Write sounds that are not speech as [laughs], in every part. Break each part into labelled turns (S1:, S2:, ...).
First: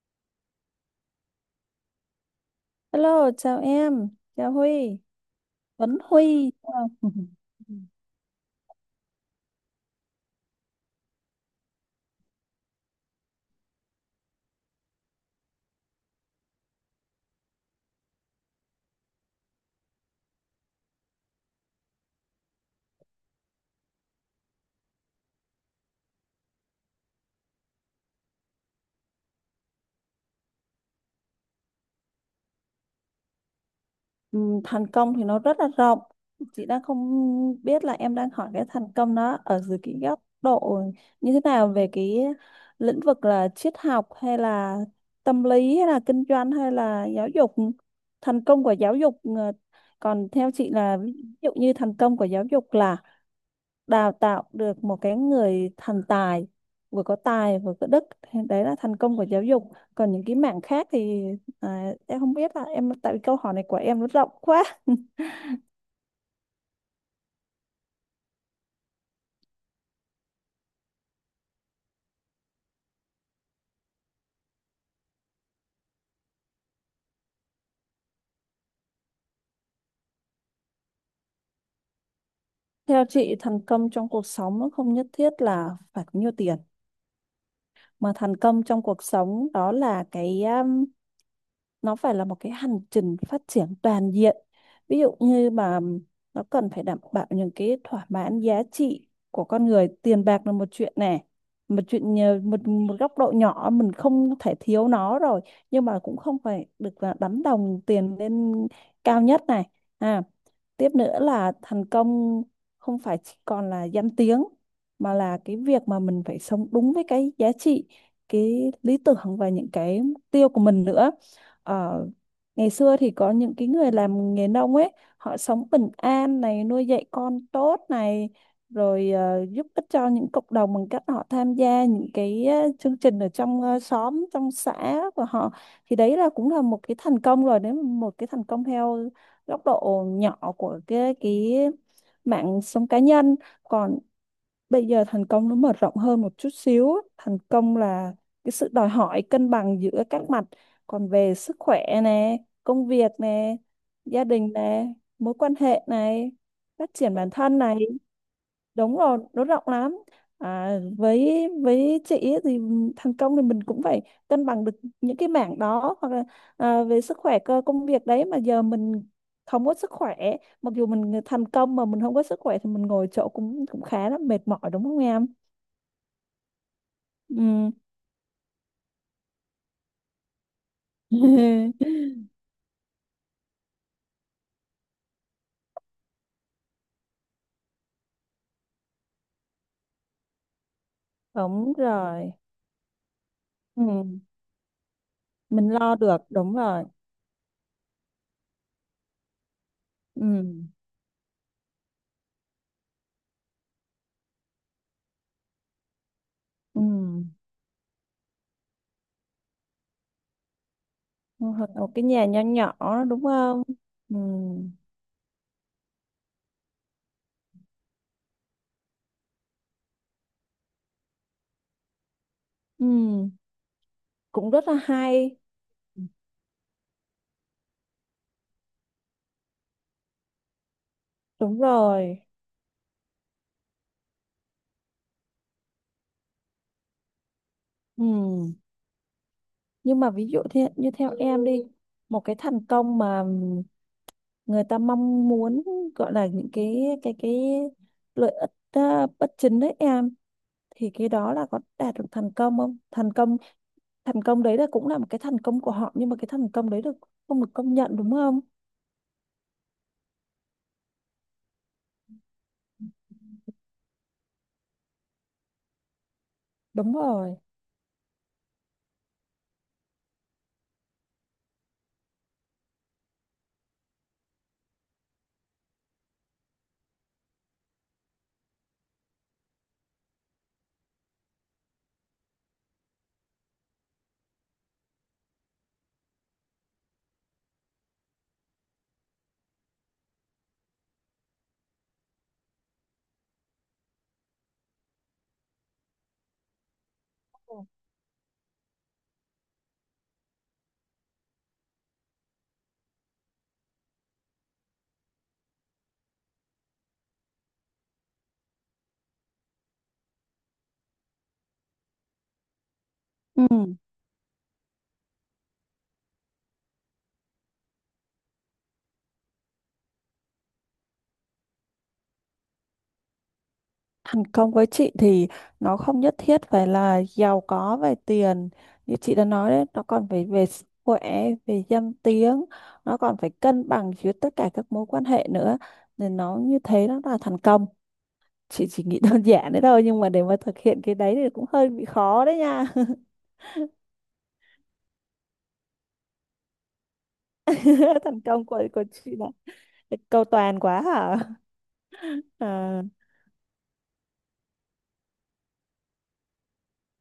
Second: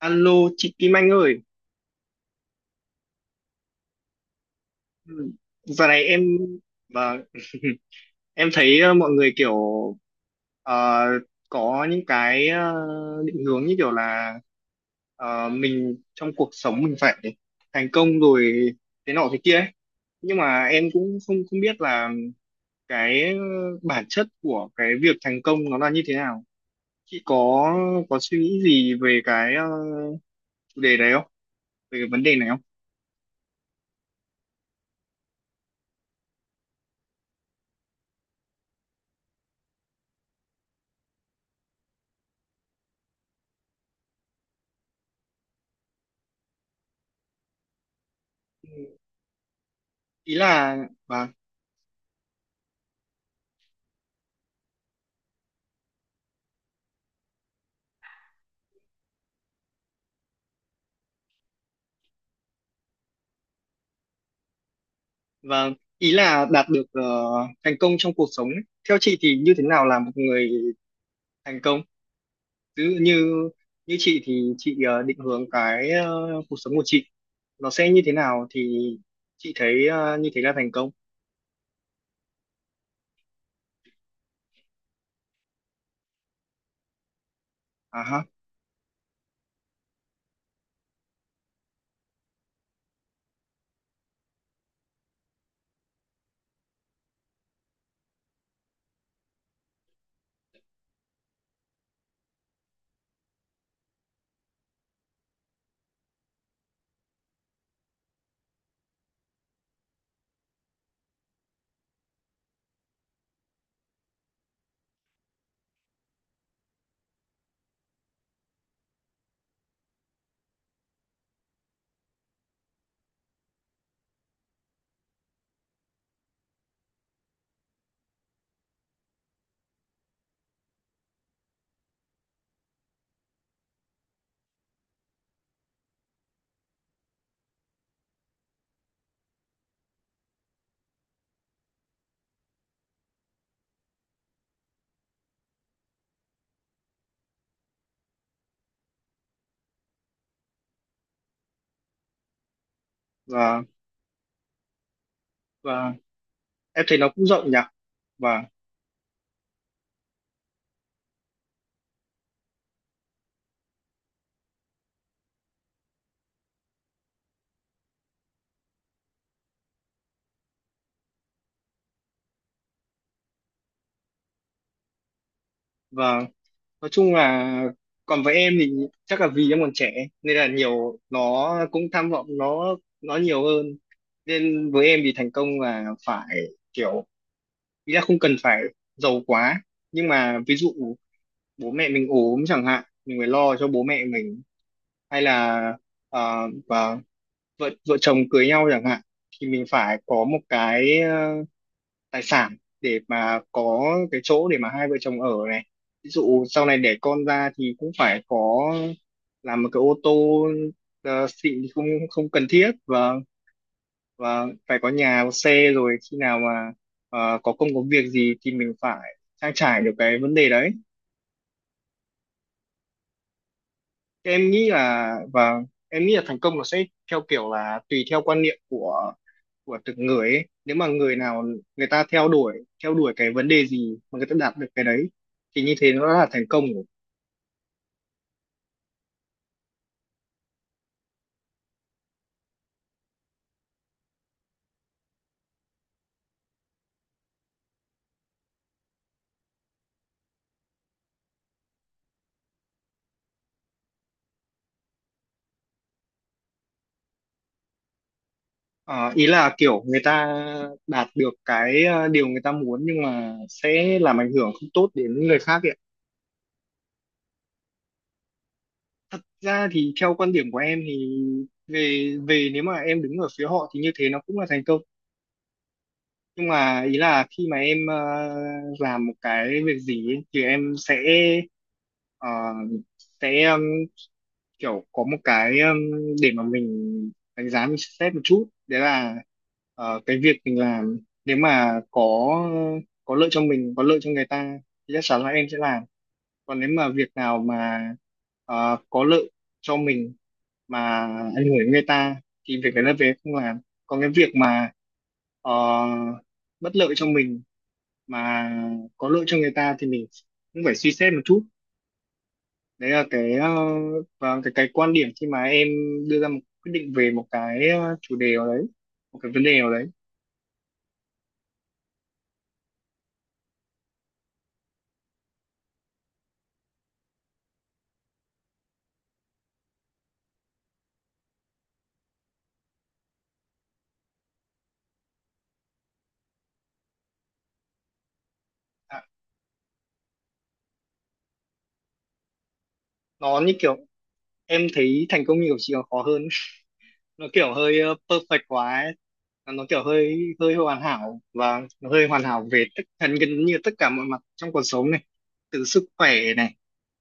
S1: Alo, chị Kim Anh ơi.
S2: Hello, chào em, chào Huy,
S1: Ừ, giờ
S2: Tuấn
S1: này em
S2: Huy.
S1: và [laughs] em thấy mọi người kiểu ờ, có những cái định hướng như kiểu là mình trong cuộc sống mình phải thành công rồi thế nọ thế kia ấy. Nhưng mà em cũng không không biết là cái bản chất của cái việc thành công nó là như thế nào. Chị có suy nghĩ gì về cái chủ đề này không? Về cái vấn đề này không?
S2: Ừ, thành công thì nó rất là rộng. Chị đang không biết là em đang hỏi cái thành công nó ở dưới cái góc độ như thế nào, về cái lĩnh vực là triết học hay là tâm lý hay là kinh doanh hay là giáo dục. Thành công của giáo dục còn
S1: Ý
S2: theo chị
S1: là
S2: là ví dụ như thành công của giáo dục là đào tạo được một cái người thành tài, vừa có tài vừa có đức, thì đấy là thành công của giáo dục. Còn những cái mảng khác thì... À, em không biết là em, tại vì câu hỏi này của em nó rộng quá. [laughs]
S1: vâng, ý là đạt được thành công trong cuộc sống ấy. Theo chị thì như thế nào là một người thành công? Ví dụ như như chị thì chị định hướng cái cuộc sống của chị nó sẽ như thế nào thì chị thấy như thế là thành công.
S2: Theo chị thành công trong cuộc sống nó không nhất thiết là phải có nhiều tiền,
S1: À
S2: mà
S1: ha,
S2: thành công trong cuộc sống đó là cái nó phải là một cái hành trình phát triển toàn diện. Ví dụ như mà nó cần phải đảm bảo những cái thỏa mãn giá trị của con người. Tiền bạc là một chuyện này, một chuyện nhờ- một một góc độ nhỏ mình không thể thiếu nó rồi, nhưng mà cũng không phải được là đánh đồng tiền lên cao nhất này. À, tiếp nữa là thành công không phải chỉ còn là danh tiếng, mà là cái việc mà mình phải sống đúng với cái giá trị, cái lý tưởng và những cái mục tiêu của mình nữa. Ở ngày xưa thì có những cái người làm nghề nông ấy, họ sống bình an này, nuôi dạy con tốt này, rồi giúp ích cho những cộng đồng bằng cách họ tham gia những cái chương trình ở trong xóm, trong xã của họ. Thì đấy là cũng là một cái thành công rồi, đấy là một cái thành công theo góc độ nhỏ của cái mạng sống cá nhân. Còn bây giờ thành công nó mở rộng hơn một chút xíu á. Thành công là cái sự đòi hỏi cân bằng giữa các mặt, còn về sức khỏe nè, công việc nè,
S1: và
S2: gia đình nè, mối quan hệ
S1: và
S2: này,
S1: em
S2: phát
S1: thấy nó
S2: triển
S1: cũng
S2: bản
S1: rộng nhỉ.
S2: thân này.
S1: Và
S2: Đúng rồi, nó rộng lắm. À, với chị ấy thì thành công thì mình cũng phải cân bằng được những cái mảng đó, hoặc là à, về sức khỏe cơ công việc đấy, mà giờ mình không có sức khỏe. Mặc dù mình thành công mà mình không có sức khỏe thì mình ngồi chỗ cũng cũng khá là mệt mỏi, đúng không em.
S1: và nói chung là
S2: Ừ.
S1: còn với em thì chắc là vì em còn trẻ nên là nhiều nó cũng tham
S2: [laughs]
S1: vọng nó nhiều hơn. Nên với em thì thành công là phải kiểu, ý là không cần phải giàu quá, nhưng mà ví dụ bố
S2: Đúng
S1: mẹ mình
S2: rồi.
S1: ốm chẳng hạn mình phải lo cho
S2: Ừ.
S1: bố mẹ mình, hay
S2: Mình
S1: là
S2: lo được,
S1: uh,
S2: đúng rồi.
S1: vợ vợ chồng cưới nhau chẳng hạn thì mình phải có một
S2: Ừ.
S1: cái tài sản để mà có cái chỗ để mà hai vợ chồng ở này, ví dụ sau này
S2: Ừ.
S1: đẻ con ra thì cũng phải có làm một cái ô tô xịn thì
S2: Hoặc là
S1: không
S2: một cái nhà
S1: không
S2: nhỏ
S1: cần thiết.
S2: nhỏ,
S1: và
S2: đúng không. Ừ.
S1: và phải có nhà có xe, rồi khi nào mà có công có việc gì thì mình phải trang trải được cái vấn đề đấy.
S2: Ừ.
S1: Thế em
S2: Cũng rất
S1: nghĩ
S2: là
S1: là,
S2: hay.
S1: thành công nó sẽ theo kiểu là tùy theo quan niệm của từng người ấy. Nếu mà người nào
S2: Đúng
S1: người ta
S2: rồi.
S1: theo đuổi cái vấn đề gì mà người ta đạt được cái đấy thì như thế nó là thành công rồi.
S2: Ừ. Nhưng mà ví dụ thế, như theo em đi, một cái thành công mà người ta mong muốn, gọi là những cái lợi ích à, bất chính đấy em, thì cái đó là có đạt được thành công không? thành công đấy là cũng là một cái thành công của họ, nhưng mà cái thành công đấy được không được công nhận, đúng không?
S1: Ờ, ý là kiểu người ta đạt được cái điều người ta muốn, nhưng mà sẽ làm ảnh hưởng không tốt đến người khác ấy ạ.
S2: Đúng rồi.
S1: Thật ra thì theo quan điểm của em thì về về nếu mà em đứng ở phía họ thì như thế nó cũng là thành công, nhưng mà ý là khi mà em làm một cái việc gì ấy, thì em sẽ ờ, sẽ um, kiểu có một cái, để mà mình đánh giá mình xét một chút. Đấy là cái việc mình làm, nếu mà có lợi cho mình có lợi cho người ta thì chắc chắn là em sẽ làm. Còn nếu mà việc nào mà có lợi cho mình mà ảnh hưởng đến người ta thì việc đấy là về không làm. Còn cái việc mà ờ, bất lợi cho mình mà có lợi cho người ta thì mình cũng phải suy xét một chút. Đấy là cái ờ,
S2: Ừ.
S1: và cái quan điểm khi mà em đưa ra một quyết định về một cái chủ đề nào đấy, một cái vấn đề nào đấy.
S2: Thành công với chị thì nó không nhất thiết phải là giàu có về tiền, như chị đã nói đấy, nó còn phải về sức khỏe, về danh tiếng, nó còn phải cân bằng giữa tất cả các mối quan hệ nữa, nên nó như thế nó là thành công. Chị chỉ nghĩ
S1: À,
S2: [laughs] đơn giản đấy thôi, nhưng mà để mà thực hiện cái đấy thì cũng hơi bị khó đấy nha.
S1: nó như kiểu em thấy thành công như của chị còn khó hơn, [laughs] nó kiểu hơi
S2: [laughs] Thành
S1: perfect
S2: công của
S1: quá
S2: của
S1: ấy.
S2: chị là
S1: Nó kiểu
S2: [laughs]
S1: hơi
S2: cầu
S1: hơi
S2: toàn
S1: hoàn
S2: quá hả?
S1: hảo, và nó hơi hoàn hảo về tất
S2: À,
S1: gần gần như tất cả mọi mặt trong cuộc sống này, từ sức khỏe này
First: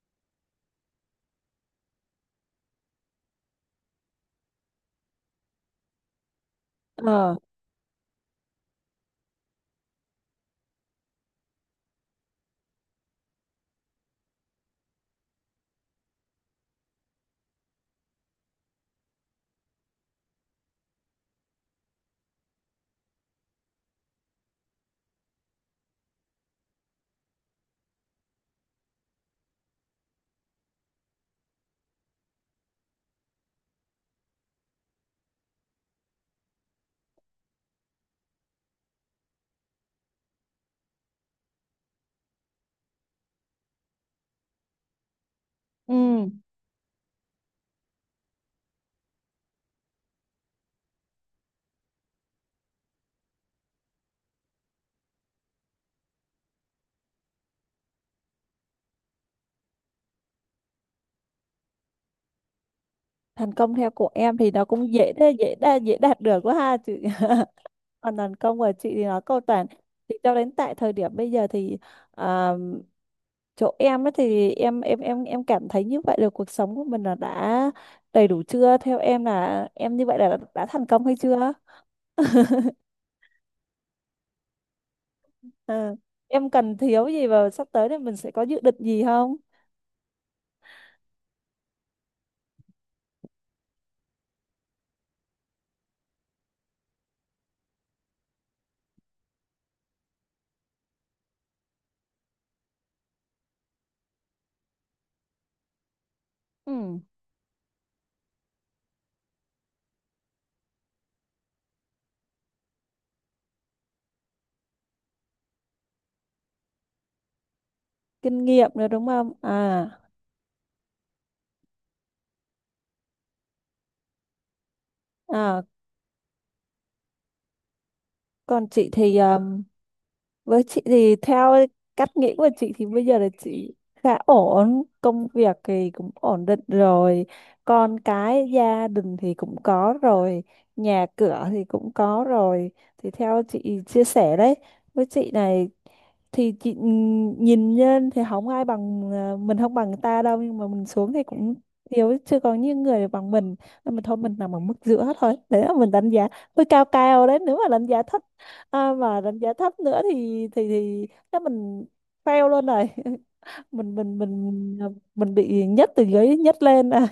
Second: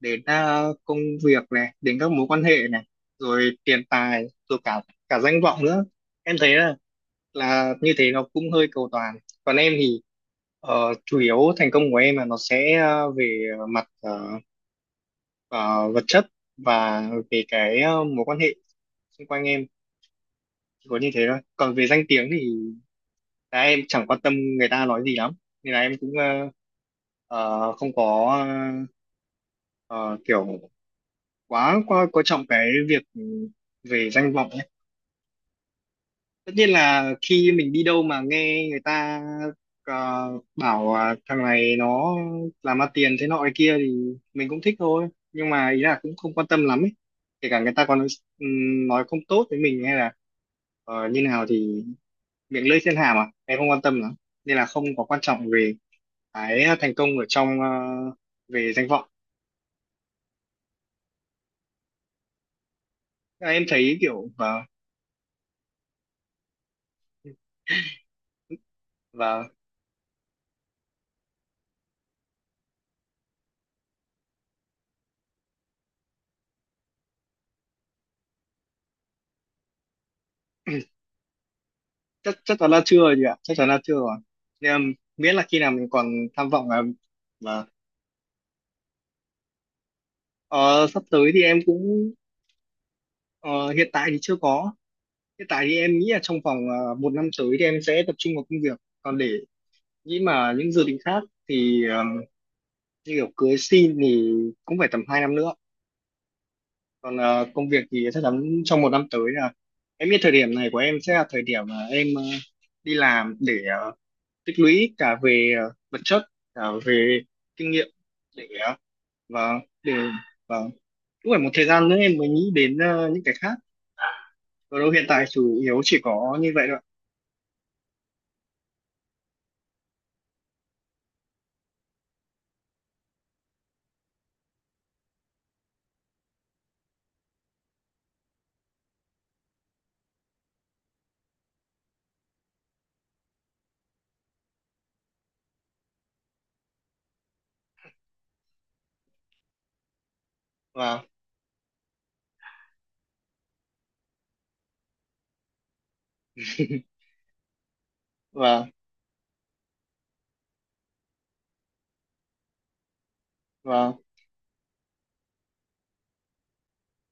S1: đến công việc này đến các mối quan hệ này, rồi tiền tài rồi cả cả danh vọng nữa. Em thấy là
S2: ờ,
S1: là như thế nó cũng hơi cầu toàn. Còn em thì chủ yếu thành công của em là nó sẽ về mặt ờ, vật chất và về cái mối quan hệ xung quanh em, chỉ có như thế thôi. Còn về danh tiếng thì là em chẳng quan tâm người ta nói gì lắm, nên là em cũng không có ờ, kiểu quá quá coi trọng cái việc về danh vọng. Tất nhiên là khi mình đi đâu mà nghe người ta ờ, bảo à, thằng này nó làm ra tiền thế nọ cái kia thì mình cũng thích thôi, nhưng mà ý là cũng
S2: ừ.
S1: không quan tâm lắm ấy. Kể cả người ta còn nói không tốt với mình hay là như nào thì miệng lưỡi trên hàm à, em không quan tâm lắm, nên là không có quan trọng về cái thành công ở trong, về danh vọng.
S2: Thành
S1: Em
S2: công theo
S1: thấy
S2: của
S1: kiểu,
S2: em thì nó cũng dễ thế, dễ đa dễ đạt được quá ha chị, còn đàn công của chị thì nó cầu
S1: và
S2: toàn, thì cho đến tại thời điểm bây giờ thì à, chỗ em ấy thì em cảm thấy như vậy là cuộc sống của mình là đã đầy đủ chưa, theo em là em như vậy là đã thành công hay chưa.
S1: chắc
S2: [laughs]
S1: chắc chắn là chưa rồi chị ạ, chắc chắn là chưa rồi. Nhưng mà miễn là khi nào mình
S2: Ờ,
S1: còn tham
S2: em
S1: vọng
S2: cần
S1: là
S2: thiếu gì và
S1: là
S2: sắp tới thì mình sẽ có dự định gì không?
S1: ờ, sắp tới thì em cũng ờ, hiện tại thì chưa có. Hiện tại thì em nghĩ là trong vòng một năm tới thì em sẽ tập trung vào công việc. Còn để nghĩ mà những dự định khác thì như kiểu cưới xin thì cũng phải tầm 2 năm nữa.
S2: Ừ.
S1: Còn công việc thì chắc chắn trong một năm tới là em biết thời điểm này của em sẽ là thời điểm mà em đi làm để ờ, tích lũy cả về vật chất cả về kinh nghiệm
S2: Kinh
S1: để
S2: nghiệm nữa đúng không
S1: vâng,
S2: à.
S1: để vâng, cũng phải một thời gian nữa em mới nghĩ đến những cái khác. Còn đâu hiện tại chủ
S2: À,
S1: yếu chỉ có như vậy thôi ạ.
S2: còn chị thì với chị thì theo cách nghĩ của chị thì bây giờ là chị khá ổn, công việc thì cũng ổn định rồi, con cái gia đình thì cũng có rồi, nhà cửa thì cũng có rồi. Thì theo chị chia sẻ đấy, với chị này thì chị nhìn nhân thì không ai bằng à, mình không bằng người ta đâu, nhưng mà mình
S1: Vâng.
S2: xuống thì cũng thiếu chưa có những người bằng mình, nên mình thôi mình nằm ở mức giữa thôi, đấy là mình đánh giá hơi cao
S1: [laughs]
S2: cao đấy, nếu mà đánh giá thấp
S1: Vâng.
S2: à, mà đánh giá thấp nữa thì chắc mình fail luôn rồi. [laughs] mình
S1: Vâng.
S2: mình mình mình bị nhất từ dưới nhất lên à.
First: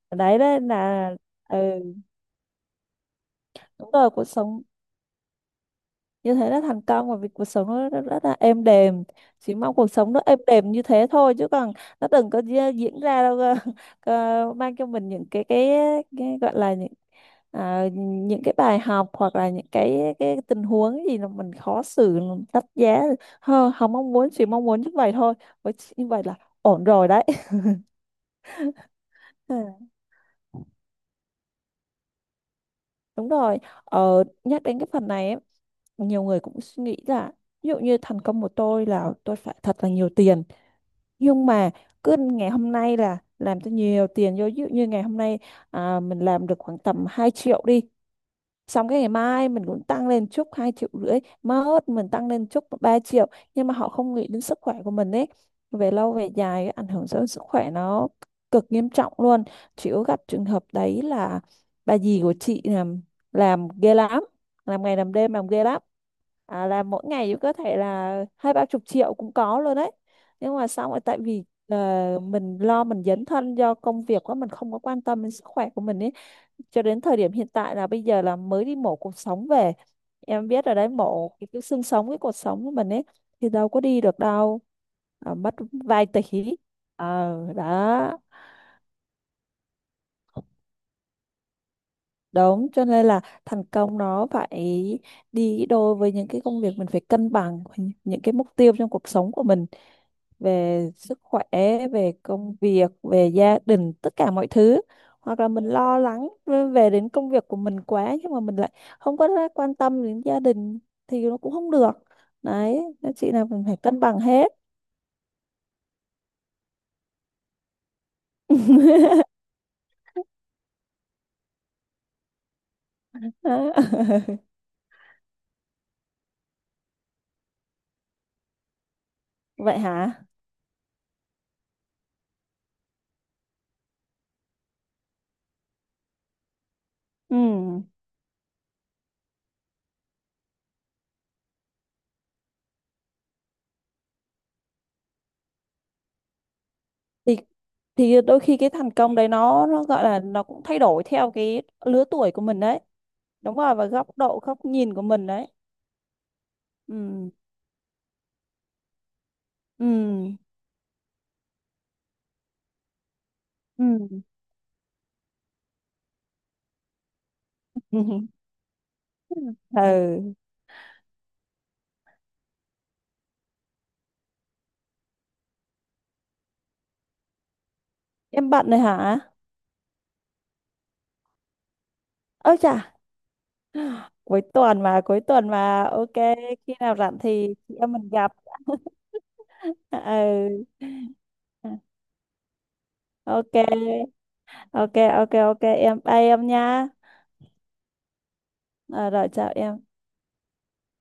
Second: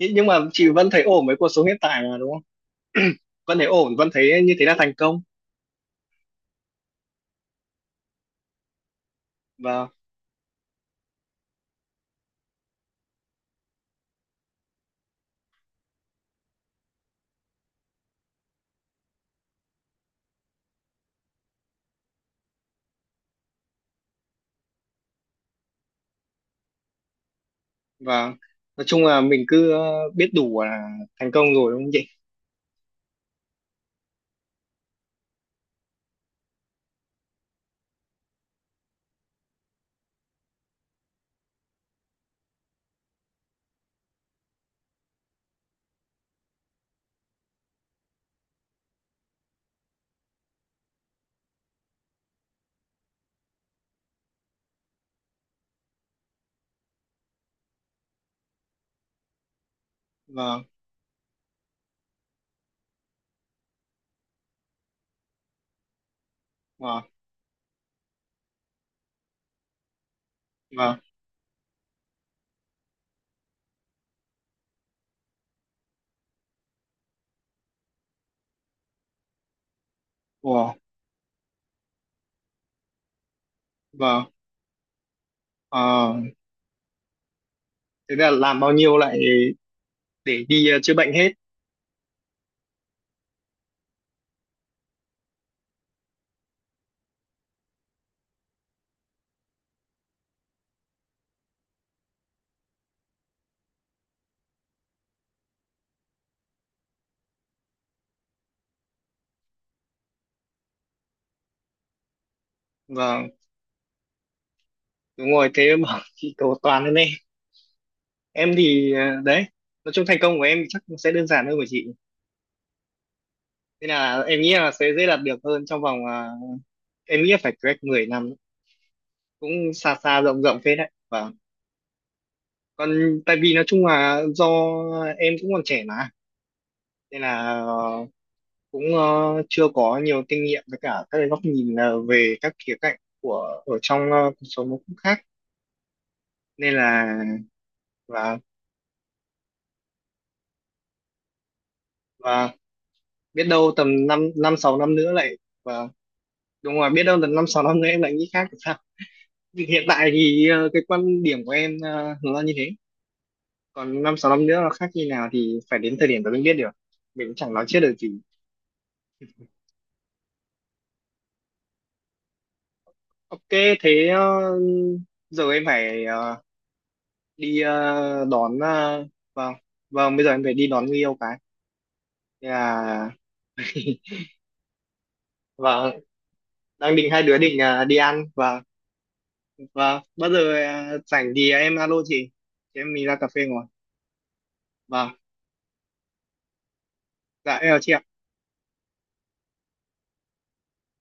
S1: Nh- nhưng mà
S2: Đấy đấy
S1: chị vẫn thấy
S2: là
S1: ổn với cuộc sống hiện
S2: ừ,
S1: tại mà đúng không? [clears throat] Vẫn thấy
S2: đúng
S1: ổn, vẫn
S2: rồi. Cuộc
S1: thấy như
S2: sống
S1: thế là thành công.
S2: như thế là thành công, và vì cuộc sống nó rất, rất là êm đềm, chỉ mong
S1: Vâng.
S2: cuộc sống nó êm đềm như thế thôi, chứ còn nó đừng có diễn ra đâu cơ. [laughs] Cơ mang cho mình những cái gọi là những à, những cái bài học, hoặc là những cái tình huống gì mà mình khó xử, mình đắt giá. Hơ, không mong muốn, chỉ mong muốn như vậy thôi, với chị như vậy là ổn rồi đấy. [laughs]
S1: Vâng, nói chung là mình
S2: Ừ,
S1: cứ biết đủ là thành công rồi đúng không chị?
S2: đúng rồi. Nhắc đến cái phần này ấy, nhiều người cũng suy nghĩ là ví dụ như thành công của tôi là tôi phải thật là nhiều tiền, nhưng mà cứ ngày hôm nay là làm cho nhiều tiền vô. Ví dụ như ngày hôm nay à, mình làm được khoảng tầm 2 triệu đi, xong cái ngày mai mình cũng tăng lên chút 2,5 triệu, mốt mình tăng lên chút 3 triệu, nhưng mà họ không nghĩ đến sức khỏe của mình ấy. Về lâu về dài ảnh hưởng tới sức khỏe nó cực nghiêm trọng luôn. Chị có gặp trường
S1: Vâng.
S2: hợp đấy là bà dì của chị làm ghê lắm, làm ngày làm đêm, làm ghê lắm. À, làm mỗi
S1: Vâng.
S2: ngày cũng có thể là hai ba chục triệu cũng có luôn đấy, nhưng mà xong
S1: Vâng.
S2: rồi tại vì mình lo mình dấn thân do công việc quá, mình không có quan tâm đến sức khỏe của mình ấy, cho đến thời điểm hiện tại là bây giờ là mới đi mổ cột sống về. Em biết ở
S1: Vâng.
S2: đấy mổ cái xương sống cái cột sống của mình ấy, thì đâu có đi được
S1: Vâng.
S2: đâu. À, mất vài
S1: Ờ,
S2: tỷ. Ờ
S1: thế
S2: đó.
S1: là làm bao nhiêu lại để đi chữa bệnh hết.
S2: Đúng, cho nên là thành công nó phải đi đôi với những cái công việc, mình phải cân bằng những cái mục tiêu trong cuộc sống của mình, về sức khỏe, về công việc, về gia đình, tất cả mọi thứ. Hoặc là mình lo lắng về đến công việc của mình quá, nhưng mà mình lại không có ra quan tâm đến gia đình, thì nó cũng không được. Đấy nên
S1: Vâng,
S2: chị nào mình phải cân bằng hết.
S1: đúng rồi thế mà [laughs] chị cầu toàn lên. Em thì à,
S2: [laughs]
S1: đấy, nói chung thành công của em chắc sẽ đơn giản hơn của chị,
S2: Đó.
S1: nên là em
S2: [laughs]
S1: nghĩ là sẽ dễ đạt được hơn, trong vòng à, em nghĩ là phải cách 10 năm, cũng
S2: Vậy
S1: xa xa
S2: hả?
S1: rộng rộng phết đấy. Và còn tại vì nói chung là do em cũng còn trẻ mà, nên
S2: Ừ,
S1: là cũng chưa có nhiều kinh nghiệm, với cả các cái góc nhìn về các khía cạnh của ở trong cuộc sống nó cũng khác. Nên là
S2: thì thì
S1: và
S2: đôi khi cái thành công đấy nó gọi là nó cũng thay đổi theo cái lứa tuổi của
S1: và
S2: mình đấy.
S1: biết
S2: Đúng
S1: đâu
S2: rồi, và
S1: tầm
S2: góc
S1: năm
S2: độ,
S1: năm
S2: góc
S1: sáu
S2: nhìn
S1: năm
S2: của
S1: nữa
S2: mình
S1: lại,
S2: đấy.
S1: và đúng rồi biết đâu
S2: Ừ.
S1: tầm năm sáu năm nữa em lại nghĩ khác. Thì hiện tại
S2: Ừ.
S1: thì cái quan điểm của em nó là như thế, còn năm
S2: Ừ.
S1: sáu năm nữa nó khác như nào thì phải đến thời điểm đó mới biết được, mình cũng chẳng nói trước được gì.
S2: [laughs] Ừ.
S1: Ok, thế giờ em phải đi
S2: Em
S1: đón
S2: bận rồi hả?
S1: vâng. Vâng, bây giờ em phải đi đón người yêu cái. Thế
S2: Ơ chà,
S1: là
S2: cuối tuần mà,
S1: vâng,
S2: ok, khi
S1: đang
S2: nào
S1: định,
S2: rảnh
S1: hai đứa
S2: thì
S1: định
S2: chị em
S1: đi
S2: mình
S1: ăn.
S2: gặp.
S1: Vâng.
S2: [laughs]
S1: Vâng, bao
S2: Ừ.
S1: giờ rảnh thì em alo chị em mình ra cà phê
S2: Ok,
S1: ngồi.
S2: ok,
S1: Vâng.
S2: ok, ok. Em bye em nha.
S1: Dạ em chào chị ạ.
S2: Ờ, rồi chào em.